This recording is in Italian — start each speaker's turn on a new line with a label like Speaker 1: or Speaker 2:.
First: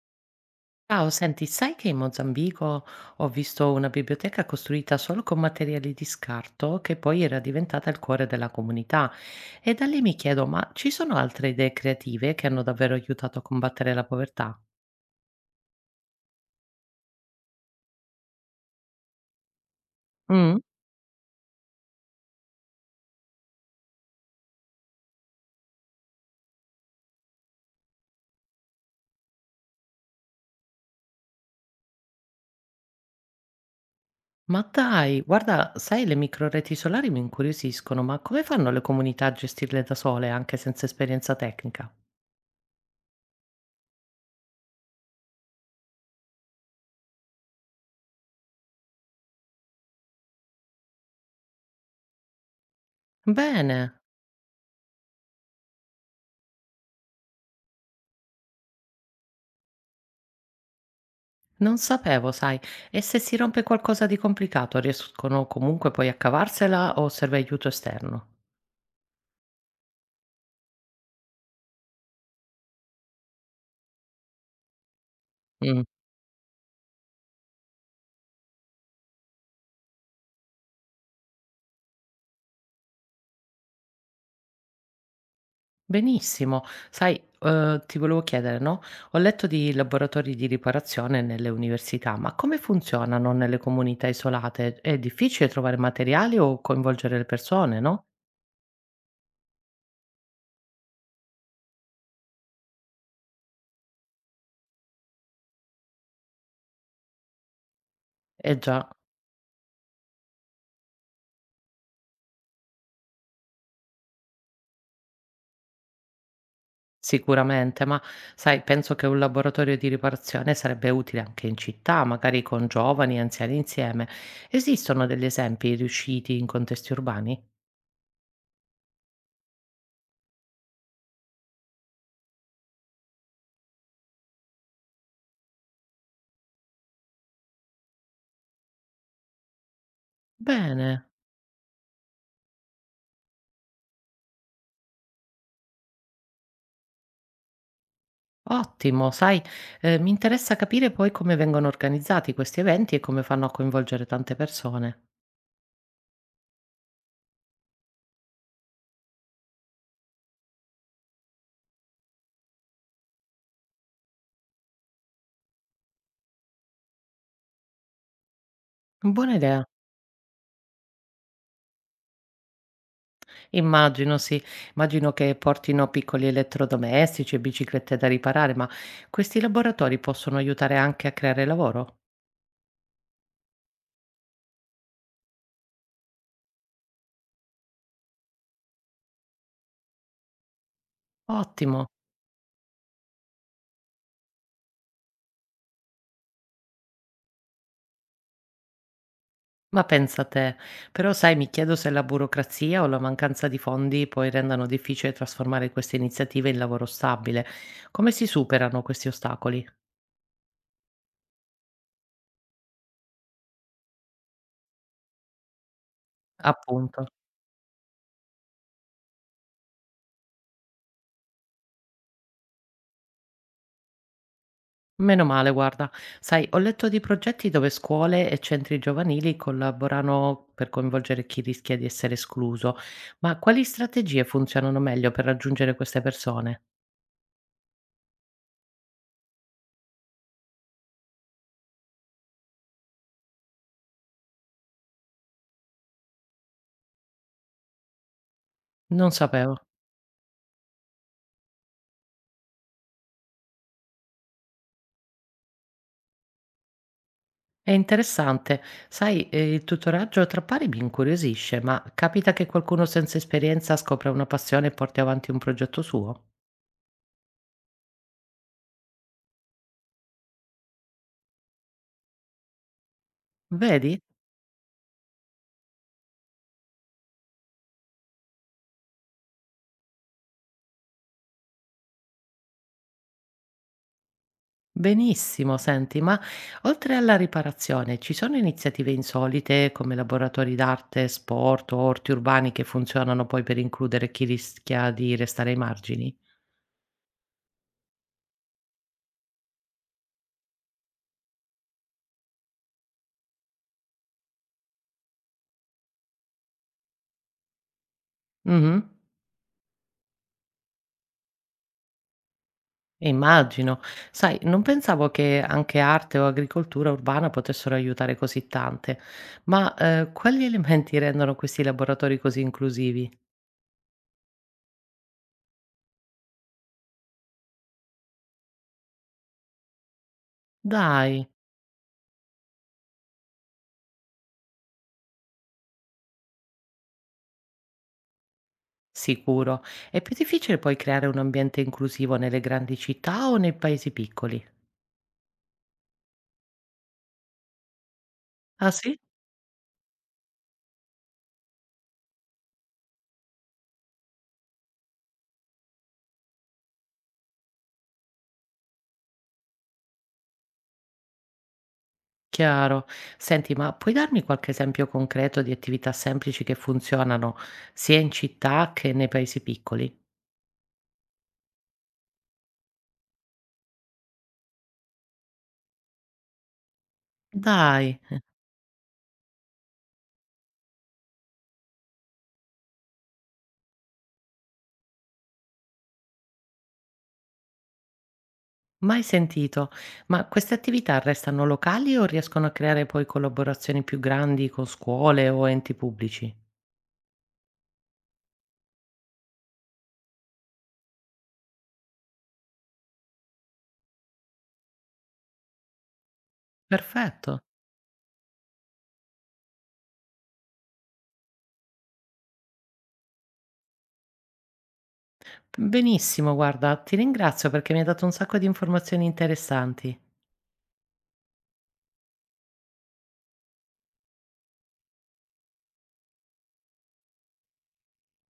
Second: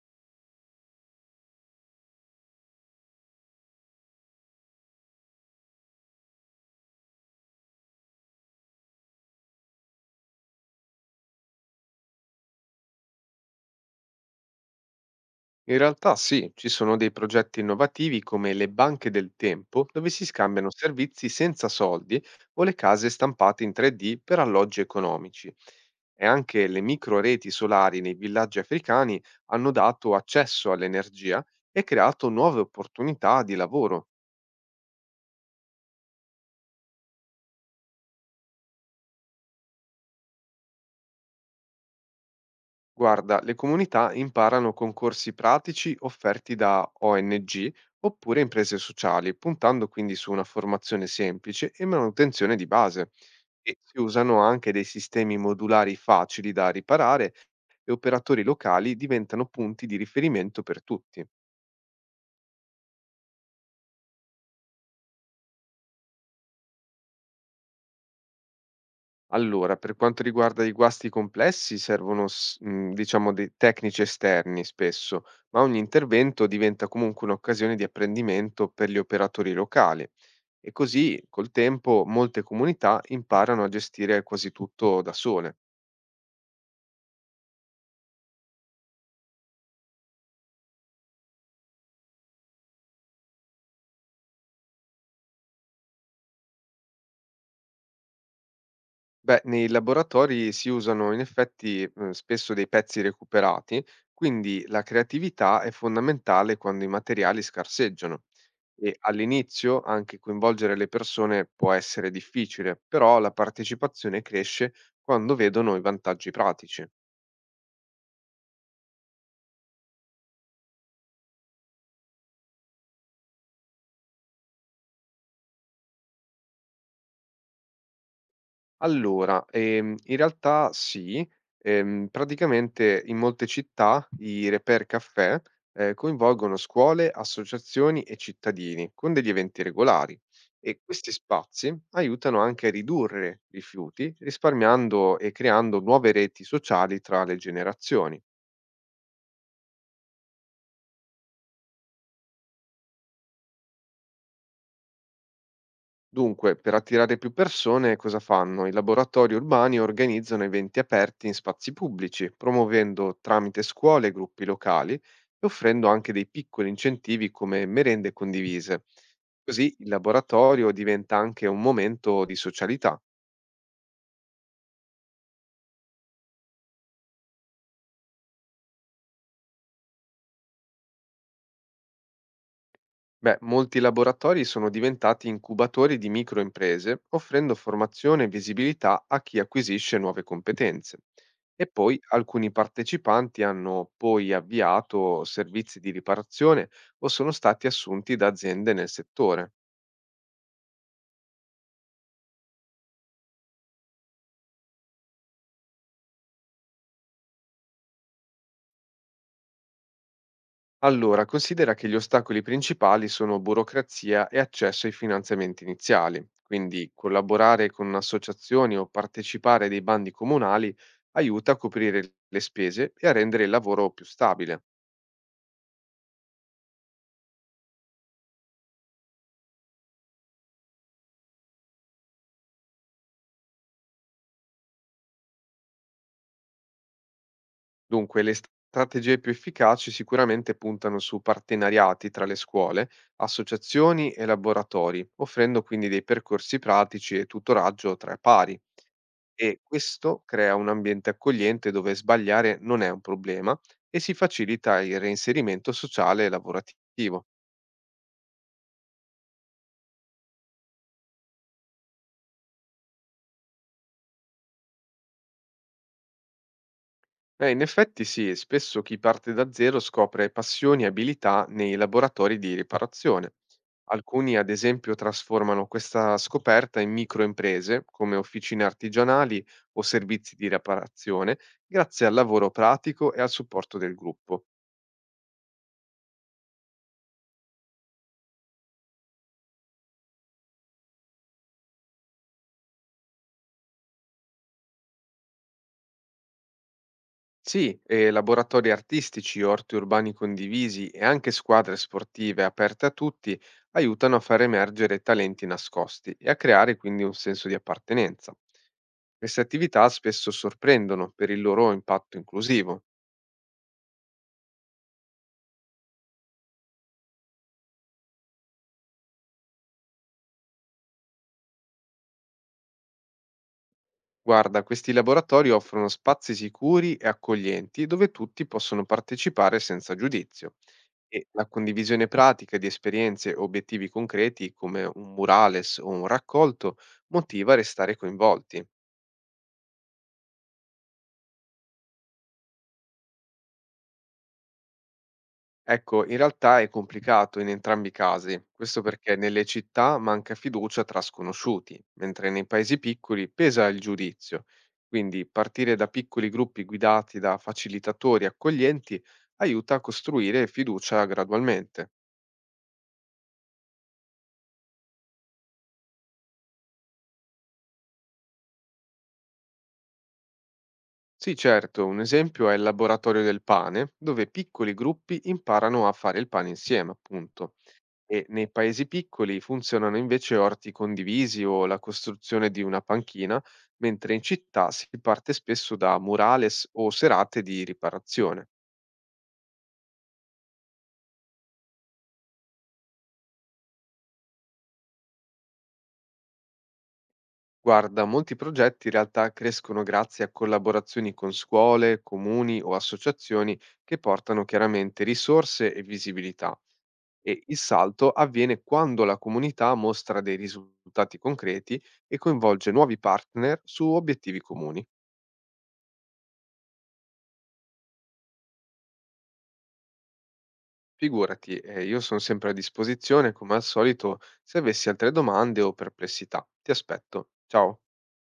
Speaker 1: Ciao, senti, sai che in Mozambico ho visto una biblioteca costruita solo con materiali di scarto che poi era diventata il cuore della comunità. E da lì mi chiedo, ma ci sono altre idee creative che hanno davvero aiutato a combattere la povertà?
Speaker 2: In realtà sì, ci sono dei progetti innovativi come le banche del tempo, dove si
Speaker 1: Mm.
Speaker 2: scambiano servizi senza soldi o le case stampate in 3D per alloggi economici. E anche le microreti solari nei villaggi africani hanno dato accesso all'energia e creato nuove opportunità di lavoro.
Speaker 1: Ma dai, guarda, sai, le microreti solari mi incuriosiscono, ma come fanno le comunità a gestirle da sole, anche senza esperienza tecnica?
Speaker 2: Guarda, le comunità imparano con corsi pratici offerti da ONG oppure imprese sociali, puntando quindi su una formazione semplice e manutenzione di base. E
Speaker 1: Bene.
Speaker 2: si usano anche dei sistemi modulari facili da riparare e operatori locali diventano punti di riferimento per tutti.
Speaker 1: Non sapevo, sai. E se si rompe qualcosa di complicato, riescono comunque poi a cavarsela o serve aiuto esterno?
Speaker 2: Allora, per quanto riguarda i guasti complessi, servono, diciamo, dei tecnici esterni spesso, ma ogni
Speaker 1: Mh,
Speaker 2: intervento diventa comunque un'occasione di apprendimento per gli operatori locali. E così, col tempo, molte comunità imparano a gestire quasi tutto da sole.
Speaker 1: benissimo. Sai, ti volevo chiedere, no, ho letto di laboratori di riparazione nelle università, ma come funzionano nelle comunità isolate? È difficile trovare materiali o coinvolgere le persone, no?
Speaker 2: Beh, nei laboratori si usano in effetti spesso dei pezzi recuperati, quindi la creatività è fondamentale quando i materiali scarseggiano
Speaker 1: Eh già.
Speaker 2: e all'inizio anche coinvolgere le persone può essere difficile, però la partecipazione cresce quando vedono i vantaggi pratici.
Speaker 1: Sicuramente, ma sai, penso che un laboratorio di riparazione sarebbe utile anche in città, magari con giovani e anziani insieme. Esistono degli esempi riusciti in contesti urbani?
Speaker 2: Allora, in realtà sì, praticamente in molte città i reper caffè, coinvolgono scuole, associazioni e cittadini con degli eventi regolari e
Speaker 1: Bene,
Speaker 2: questi spazi aiutano anche a ridurre rifiuti risparmiando e creando nuove reti sociali tra le generazioni.
Speaker 1: ottimo, sai, mi interessa capire poi come vengono organizzati questi eventi e come fanno a coinvolgere tante persone.
Speaker 2: Dunque, per attirare più persone, cosa fanno? I laboratori urbani organizzano eventi aperti in spazi pubblici, promuovendo tramite scuole e gruppi locali e offrendo anche dei piccoli incentivi come merende condivise.
Speaker 1: Buona idea.
Speaker 2: Così il laboratorio diventa anche un momento di socialità.
Speaker 1: Immagino, sì, immagino che portino piccoli elettrodomestici e biciclette da riparare, ma questi laboratori possono aiutare anche a creare lavoro?
Speaker 2: Beh, molti laboratori sono diventati incubatori di microimprese, offrendo formazione e visibilità a chi acquisisce nuove competenze. E
Speaker 1: Ottimo.
Speaker 2: poi alcuni partecipanti hanno poi avviato servizi di riparazione o sono stati assunti da aziende nel settore.
Speaker 1: Ma pensa te. Però sai, mi chiedo se la burocrazia o la mancanza di fondi poi rendano difficile trasformare queste iniziative in lavoro stabile. Come si superano questi ostacoli?
Speaker 2: Allora, considera che gli ostacoli principali sono burocrazia e accesso ai finanziamenti iniziali, quindi
Speaker 1: Appunto.
Speaker 2: collaborare con associazioni o partecipare dei bandi comunali aiuta a coprire le spese e a rendere il lavoro più stabile.
Speaker 1: Meno male, guarda. Sai, ho letto di progetti dove scuole e centri giovanili collaborano per coinvolgere chi rischia di essere escluso. Ma quali strategie funzionano meglio per raggiungere queste persone?
Speaker 2: Dunque, le strategie più efficaci sicuramente puntano su partenariati tra le scuole, associazioni e laboratori, offrendo quindi dei percorsi pratici e tutoraggio tra pari.
Speaker 1: Non sapevo.
Speaker 2: E questo crea un ambiente accogliente dove sbagliare non è un problema e si facilita il reinserimento sociale e lavorativo.
Speaker 1: È interessante. Sai, il tutoraggio tra pari mi incuriosisce, ma capita che qualcuno senza esperienza scopra una passione e porti avanti un progetto suo?
Speaker 2: In effetti sì, spesso chi parte da zero scopre passioni e abilità nei laboratori di riparazione.
Speaker 1: Vedi?
Speaker 2: Alcuni, ad esempio, trasformano questa scoperta in microimprese, come officine artigianali o servizi di riparazione, grazie al lavoro pratico e al supporto del gruppo.
Speaker 1: Benissimo, senti, ma oltre alla riparazione, ci sono iniziative insolite come laboratori d'arte, sport o orti urbani che funzionano poi per includere chi rischia di restare ai margini?
Speaker 2: Sì, e laboratori artistici, orti urbani condivisi e anche squadre sportive aperte a tutti aiutano a far emergere talenti nascosti e a creare quindi un senso di appartenenza.
Speaker 1: Mh-mh.
Speaker 2: Queste attività spesso sorprendono per il loro impatto inclusivo.
Speaker 1: Immagino. Sai, non pensavo che anche arte o agricoltura urbana potessero aiutare così tante, ma quali elementi rendono questi laboratori così inclusivi?
Speaker 2: Guarda, questi laboratori offrono spazi sicuri e accoglienti dove tutti possono partecipare senza giudizio e
Speaker 1: Dai,
Speaker 2: la condivisione pratica di esperienze e obiettivi concreti come un murales o un raccolto motiva a restare coinvolti.
Speaker 1: sicuro. È più difficile poi creare un ambiente inclusivo nelle grandi città o nei paesi piccoli?
Speaker 2: Ecco, in realtà è complicato in entrambi i casi,
Speaker 1: Ah
Speaker 2: questo
Speaker 1: sì?
Speaker 2: perché nelle città manca fiducia tra sconosciuti, mentre nei paesi piccoli pesa il giudizio. Quindi partire da piccoli gruppi guidati da facilitatori accoglienti aiuta a costruire fiducia gradualmente.
Speaker 1: Chiaro. Senti, ma puoi darmi qualche esempio concreto di attività semplici che funzionano sia in città che nei paesi piccoli?
Speaker 2: Sì, certo, un esempio è il laboratorio del pane, dove piccoli gruppi imparano a fare il pane insieme, appunto.
Speaker 1: Dai.
Speaker 2: E nei paesi piccoli funzionano invece orti condivisi o la costruzione di una panchina, mentre in città si parte spesso da murales o serate di riparazione.
Speaker 1: Mai sentito. Ma queste attività restano locali o riescono a creare poi collaborazioni più grandi con scuole o enti pubblici?
Speaker 2: Guarda, molti progetti in realtà crescono grazie a collaborazioni con scuole, comuni o associazioni che portano chiaramente risorse e visibilità.
Speaker 1: Perfetto.
Speaker 2: E il salto avviene quando la comunità mostra dei risultati concreti e coinvolge nuovi partner su obiettivi comuni.
Speaker 1: Benissimo, guarda, ti ringrazio perché mi hai dato un sacco di informazioni interessanti.
Speaker 2: Figurati, io sono sempre a disposizione come al solito se avessi altre domande o perplessità. Ti aspetto. Ciao.